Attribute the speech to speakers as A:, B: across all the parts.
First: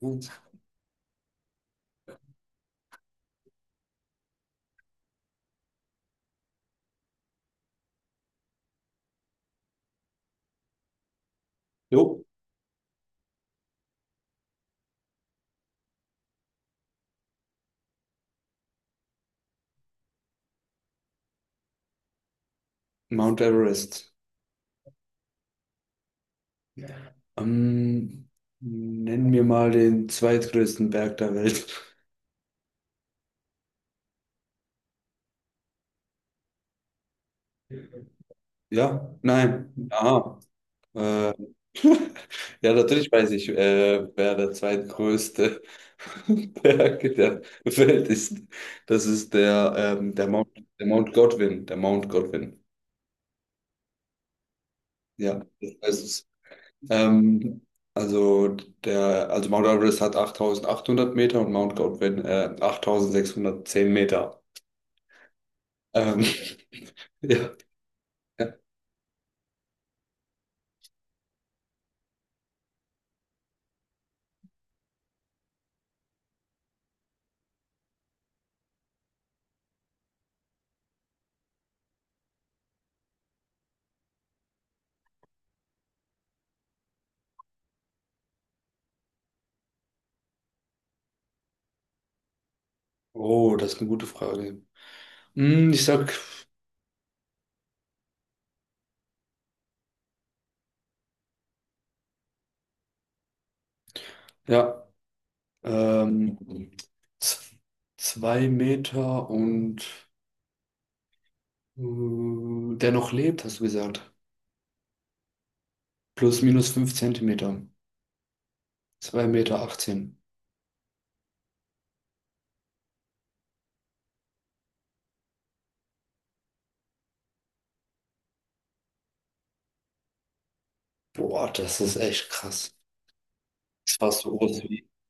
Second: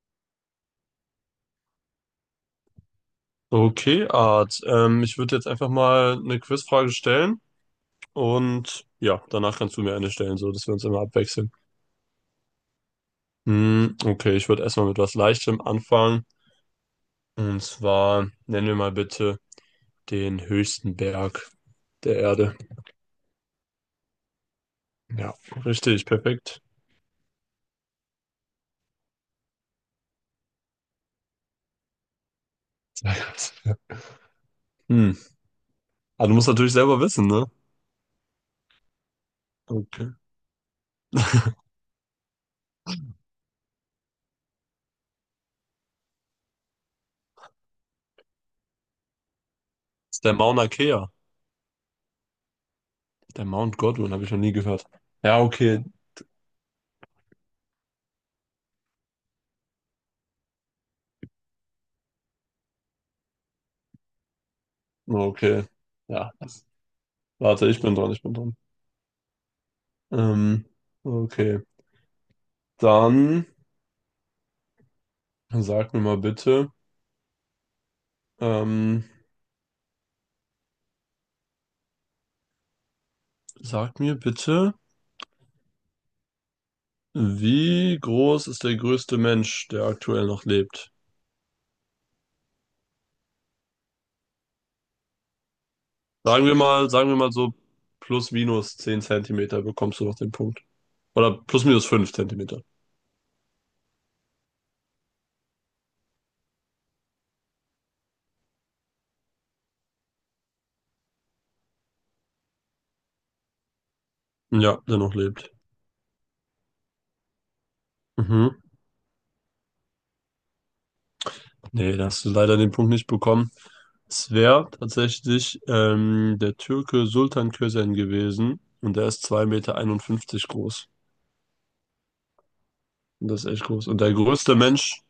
A: Gut.
B: Okay, Art. Ich würde jetzt einfach mal eine Quizfrage stellen und ja, danach kannst du mir eine stellen, so dass wir uns immer abwechseln.
A: Jo,
B: Okay, ich würde erstmal mit was Leichtem anfangen. Und zwar nennen wir mal bitte den höchsten Berg der Erde.
A: Mount Everest.
B: Ja, richtig, perfekt.
A: Ja. Ähm, Nenn mir mal den zweitgrößten Berg der Welt.
B: Sehr gut. Hm. Aber du musst natürlich selber wissen, ne?
A: Ja, nein.
B: Okay.
A: Ah, äh, ja, natürlich weiß ich, wer der zweitgrößte Berg der Welt ist. Das ist der, ähm,
B: Das ist
A: der
B: der
A: Mount,
B: Mauna
A: der Mount
B: Kea.
A: Godwin.
B: Der Mount Godwin, habe ich noch nie gehört. Ja,
A: Ja, das
B: okay.
A: weißt du. Ähm, also, Mount Everest hat 8800 Meter und Mount Godwin 8610 Meter.
B: Okay.
A: Ähm,
B: Ja.
A: ja,
B: Warte, ich bin dran, ich bin
A: ja.
B: dran. Ähm, okay. Dann sag mir mal bitte, ähm, sag mir bitte, wie groß ist der größte Mensch, der aktuell noch lebt?
A: Oh, das ist eine gute Frage. Ich sag,
B: Sagen wir mal so plus minus 10 Zentimeter bekommst du noch den Punkt. Oder plus minus 5 Zentimeter.
A: ja, ähm, z- zwei Meter und äh, der noch lebt, hast du gesagt.
B: Ja, der noch lebt.
A: Plus minus fünf Zentimeter.
B: Mhm.
A: Zwei Meter achtzehn.
B: Nee, da hast du leider den Punkt nicht bekommen. Es wäre tatsächlich der Türke Sultan Kösen gewesen, und der ist 2 Meter 51 groß.
A: Boah, das ist echt krass.
B: Und das ist echt groß.
A: Das
B: Und
A: war
B: der
A: so
B: größte
A: groß.
B: Mensch,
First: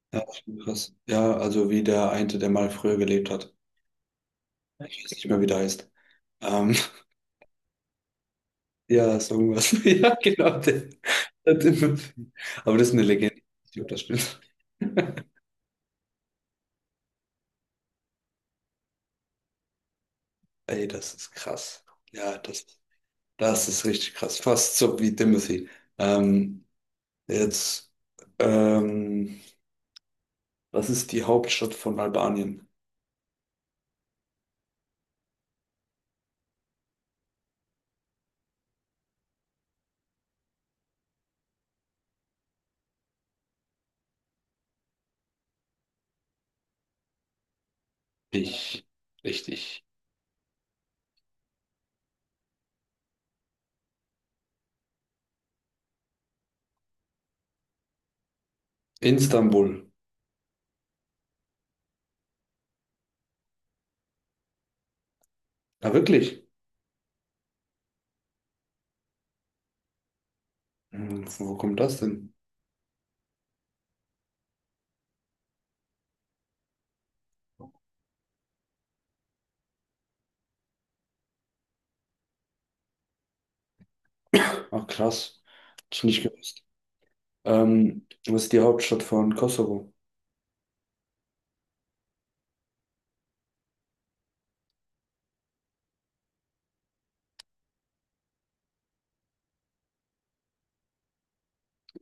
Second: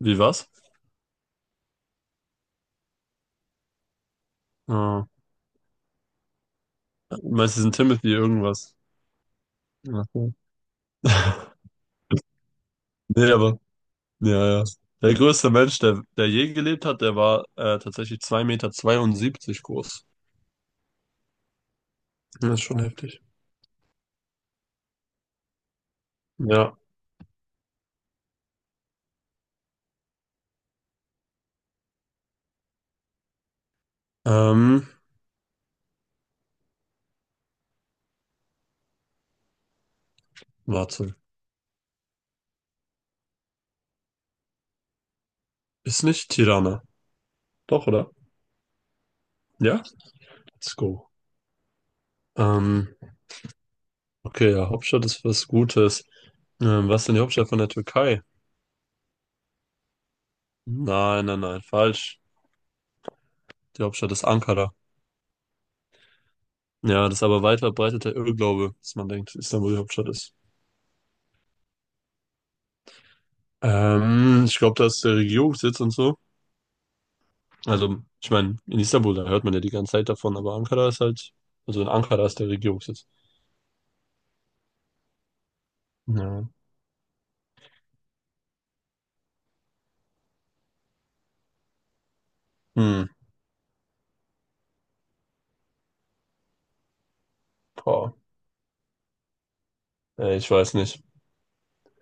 B: wie
A: Ja, das ist
B: was?
A: schon krass. Ja, also wie der eine, der mal früher gelebt hat. Ich
B: Ah,
A: weiß nicht mehr, wie der heißt. Ähm,
B: meistens ein Timothy irgendwas.
A: ja, so irgendwas. Ja,
B: Ja.
A: genau, der Tim. Aber das ist eine
B: Nee,
A: Legende.
B: aber,
A: Ich glaub, das stimmt.
B: ja, ja. Der größte Mensch, der je gelebt hat, der war tatsächlich 2 Meter 72 groß.
A: Ey, das ist krass. Ja,
B: Das ist
A: das,
B: schon heftig.
A: das ist richtig krass. Fast so wie Timothy. Ähm,
B: Ja.
A: Jetzt, ähm, was ist die Hauptstadt von Albanien?
B: Ähm, warte. Ist nicht Tirana. Doch, oder?
A: Ich,
B: Ja?
A: Richtig.
B: Let's go. Ähm, okay, ja, Hauptstadt ist was Gutes. Was ist denn die Hauptstadt von der Türkei?
A: Istanbul.
B: Nein, nein, nein, falsch. Die Hauptstadt ist Ankara.
A: Ja, wirklich?
B: Ja, das ist aber weit verbreiteter Irrglaube, dass man denkt, Istanbul die Hauptstadt ist.
A: Wo kommt das denn?
B: Ich glaube, da ist der Regierungssitz und so. Also, ich meine, in Istanbul, da hört man ja die ganze Zeit davon, aber Ankara ist halt, also in Ankara ist der Regierungssitz.
A: Ach, krass. Hätte ich nicht
B: Ja.
A: gewusst. Was ist die Hauptstadt von Kosovo?
B: Hm, boah. Ey, ich weiß nicht.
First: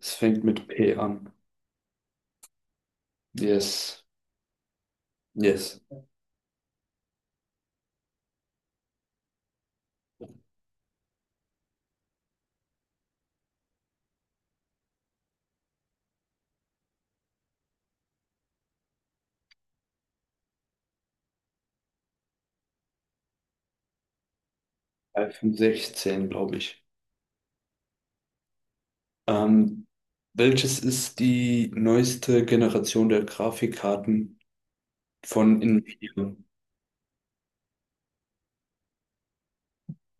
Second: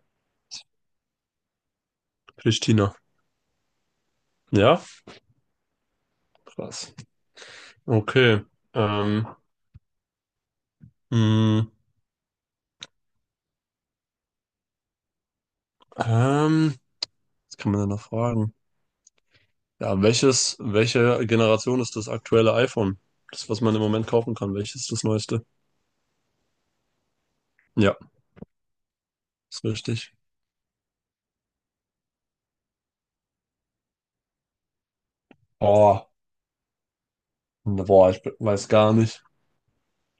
A: Es fängt mit P an.
B: Pristina.
A: Yes,
B: Ja?
A: yes.
B: Krass. Okay. Ähm, hm, ähm, was kann man da noch fragen? Ja, welche Generation ist das aktuelle iPhone? Das, was man im Moment kaufen kann, welches ist das neueste?
A: 16, glaube ich.
B: Ja, ist
A: Ähm,
B: richtig.
A: Welches ist die neueste Generation der Grafikkarten von
B: Oh,
A: Nvidia?
B: boah, weiß gar nicht.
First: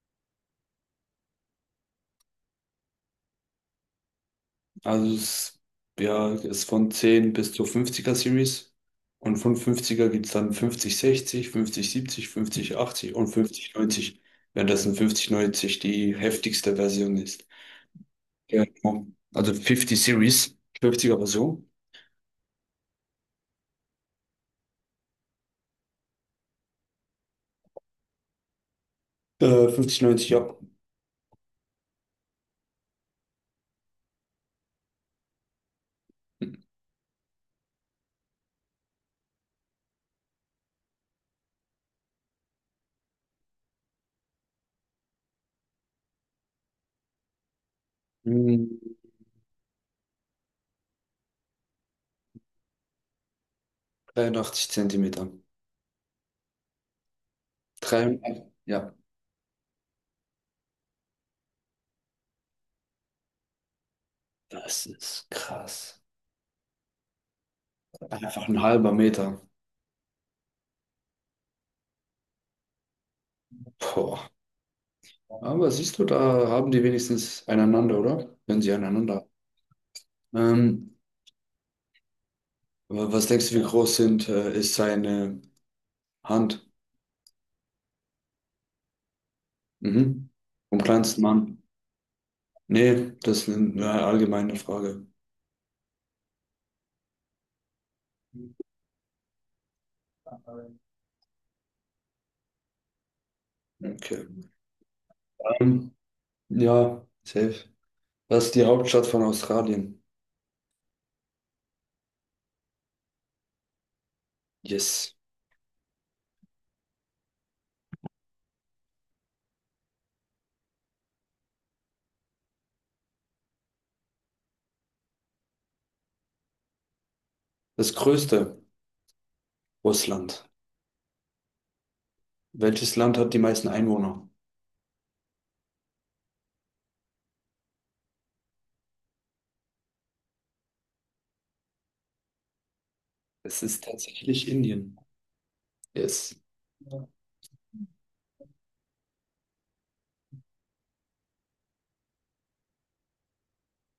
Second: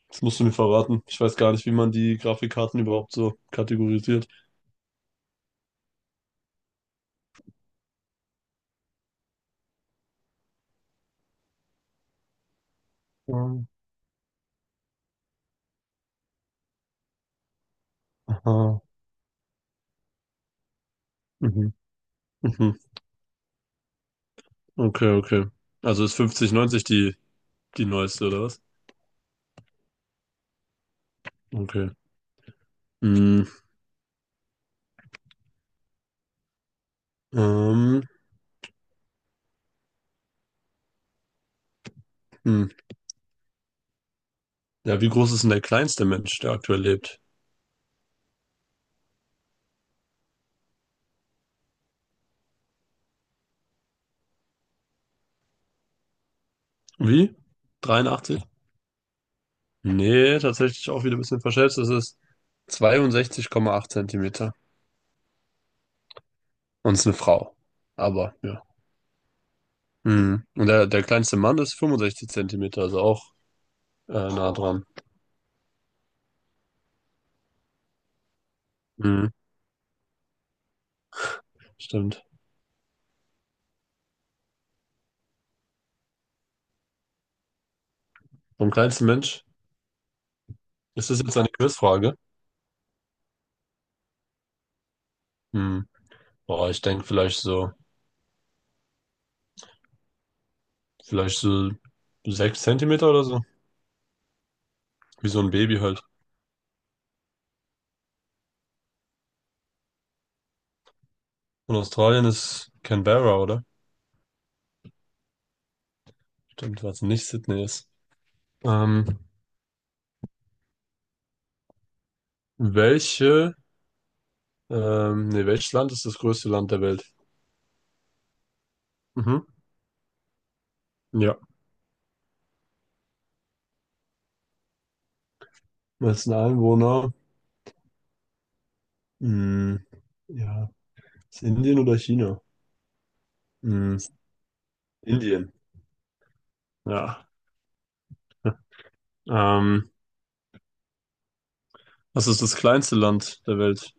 B: Das musst du mir verraten. Ich weiß gar nicht, wie man die Grafikkarten überhaupt so kategorisiert.
A: Also es ist von 10 bis zur 50er Series. Und von 50er gibt es dann 5060, 5070, 5080 und
B: Ähm,
A: 5090, währenddessen 5090 die heftigste Version ist. Ja,
B: Aha.
A: genau. Also 50 Series, 50er Version.
B: Mhm. Mhm. Okay, okay. Also ist 5090 die neueste, oder was?
A: 5090, ja.
B: Okay. Mhm. Ähm, hm. Ja, wie groß ist denn der kleinste Mensch, der aktuell lebt?
A: Hm, 83 Zentimeter.
B: Wie? 83?
A: 83, ja.
B: Nee, tatsächlich auch wieder ein bisschen verschätzt. Es ist 62,8 Zentimeter.
A: Das ist krass.
B: Und es ist eine Frau. Aber,
A: Einfach ein
B: ja.
A: halber Meter.
B: Mhm. Und der kleinste Mann ist 65 Zentimeter, also auch
A: Boah.
B: nah dran.
A: Aber siehst du, da haben die wenigstens einander, oder? Wenn sie einander.
B: Mhm.
A: Ähm,
B: Stimmt.
A: Was denkst du, wie groß ist seine Hand?
B: Vom kleinsten Mensch?
A: Mhm. Vom
B: Ist das
A: kleinsten
B: jetzt eine
A: Mann?
B: Quizfrage?
A: Nee, das ist eine allgemeine Frage.
B: Hm. Boah, ich denke vielleicht so 6 Zentimeter oder so.
A: Okay.
B: Wie so ein Baby
A: Ähm,
B: halt.
A: ja, safe. Was ist die Hauptstadt von Australien?
B: Und Australien ist Canberra, oder?
A: Yes.
B: Stimmt, was nicht Sydney ist. Ähm, welche, nee, welches Land ist das größte Land der Welt?
A: Das größte
B: Mhm.
A: Russland.
B: Ja.
A: Welches Land hat die meisten Einwohner?
B: Wessen Einwohner? Hm. Ja. Ist Indien oder China?
A: Es ist
B: Hm.
A: tatsächlich Indien.
B: Indien.
A: Yes.
B: Ja. Ähm, was ist das kleinste Land der Welt?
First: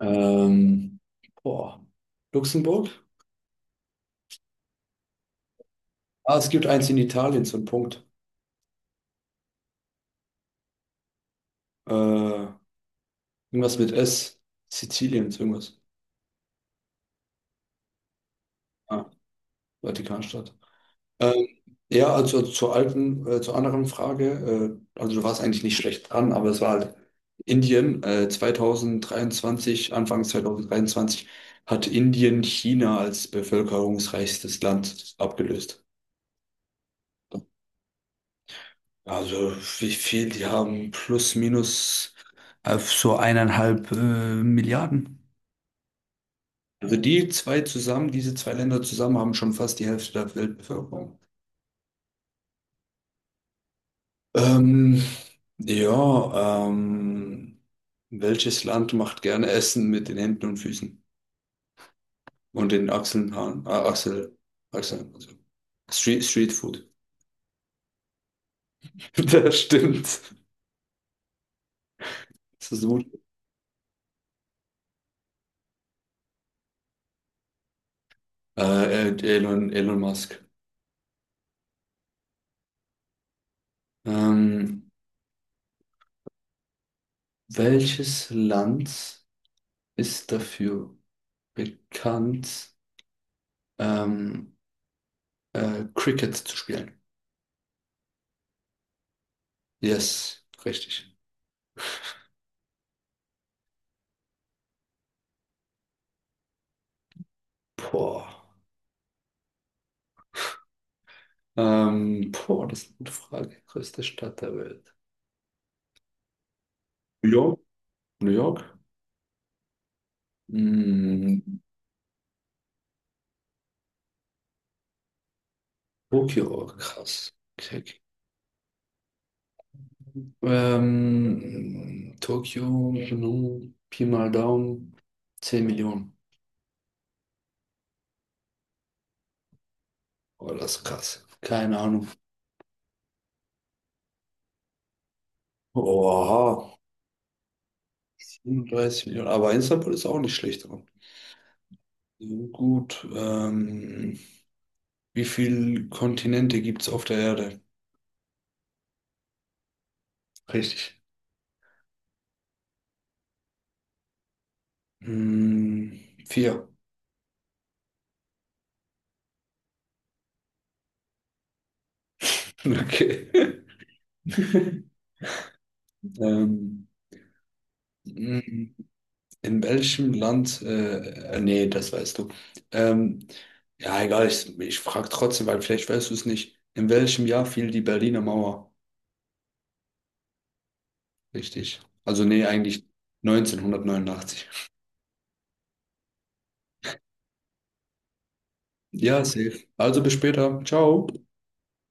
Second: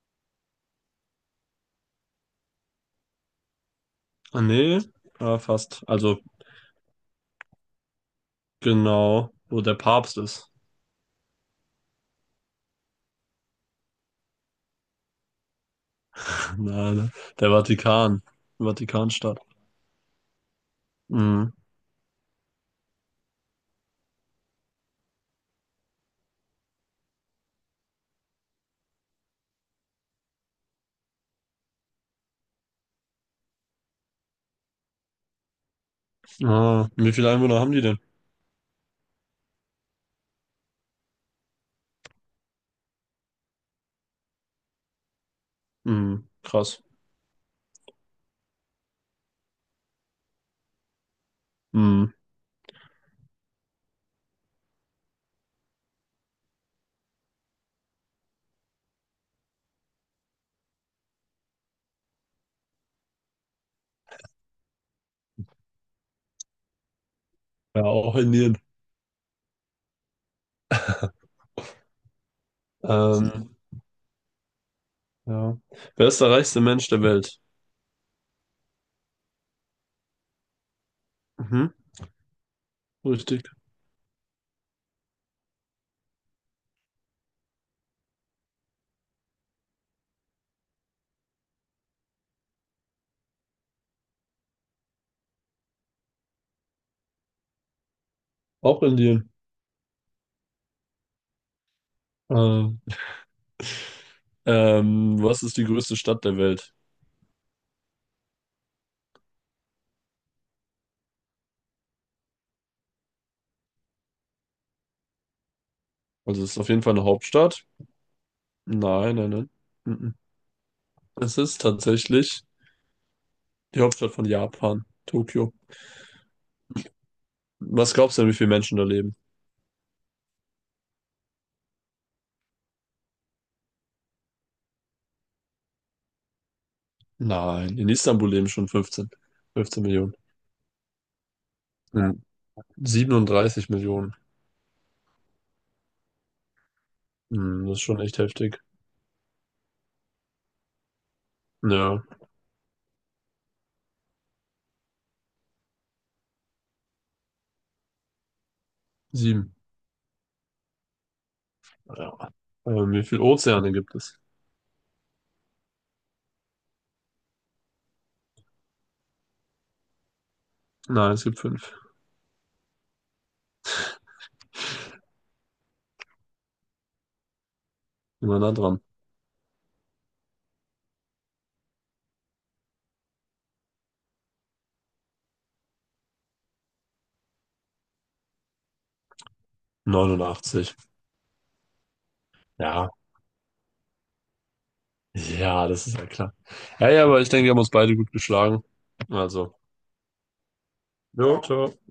A: Ähm, Boah. Luxemburg?
B: Ah, nee, ah, fast. Also
A: Ah, es gibt eins in Italien, so ein Punkt.
B: genau, wo der Papst ist.
A: Äh, Irgendwas mit S. Sizilien, so irgendwas.
B: Nein, der Vatikan.
A: Ah,
B: Vatikanstadt.
A: Vatikanstadt. Ähm,
B: Mhm.
A: ja, also zur anderen Frage, also du warst eigentlich nicht schlecht dran, aber es war halt Indien, 2023, Anfang 2023 hat Indien China als bevölkerungsreichstes Land abgelöst.
B: Ah, wie viele Einwohner haben die denn?
A: Also die haben plus minus so eineinhalb Milliarden.
B: Mhm, krass.
A: Also diese zwei Länder zusammen haben schon fast die Hälfte der Weltbevölkerung.
B: Mhm.
A: Ähm, ja, welches Land macht gerne Essen mit den Händen und Füßen und den Achseln, Haaren, Achseln, also Street Food.
B: Ja, auch Indien.
A: Das stimmt. Das ist gut.
B: Ähm, ja. Wer ist der reichste Mensch der Welt?
A: Elon Musk.
B: Mhm, richtig.
A: Ähm, Welches Land ist dafür bekannt, ähm, Cricket zu spielen?
B: Auch Indien.
A: Yes, richtig.
B: Ähm, was ist die größte Stadt der Welt?
A: Boah. Boah, das ist eine gute Frage. Größte Stadt der Welt.
B: Also es ist auf jeden Fall eine
A: New York?
B: Hauptstadt.
A: New York?
B: Nein, nein, nein. Mhm. Es
A: Mm,
B: ist tatsächlich die Hauptstadt von Japan, Tokio.
A: Tokio, krass. Okay.
B: Was
A: Okay.
B: glaubst du denn, wie viele Menschen da leben?
A: Tokio, nun, Pi mal Daumen, 10 Millionen.
B: Nein, in Istanbul leben schon 15. 15 Millionen.
A: Oh, das ist krass. Keine Ahnung.
B: Ja. 37 Millionen.
A: Oha,
B: Hm, das ist schon echt heftig.
A: 37 Millionen. Aber Istanbul ist auch nicht schlecht dran.
B: Ja,
A: So gut, wie viele Kontinente gibt es auf der Erde?
B: 7.
A: Richtig.
B: Ja. Wie viele Ozeane gibt es?
A: Mm, Vier.
B: Nein, es gibt 5.
A: Okay. Ähm,
B: Immer nah
A: in
B: dran.
A: welchem Land? Nee, das weißt du. Ähm, ja, egal, ich frage trotzdem, weil vielleicht weißt du es nicht. In welchem Jahr fiel die Berliner Mauer?
B: 89.
A: Richtig. Also nee, eigentlich
B: Ja.
A: 1989.
B: Ja, das ist ja klar. Ja, ja, aber ich denke, wir haben uns beide gut geschlagen.
A: Ja,
B: Also.
A: safe. Also bis später. Ciao.
B: Jo, ciao.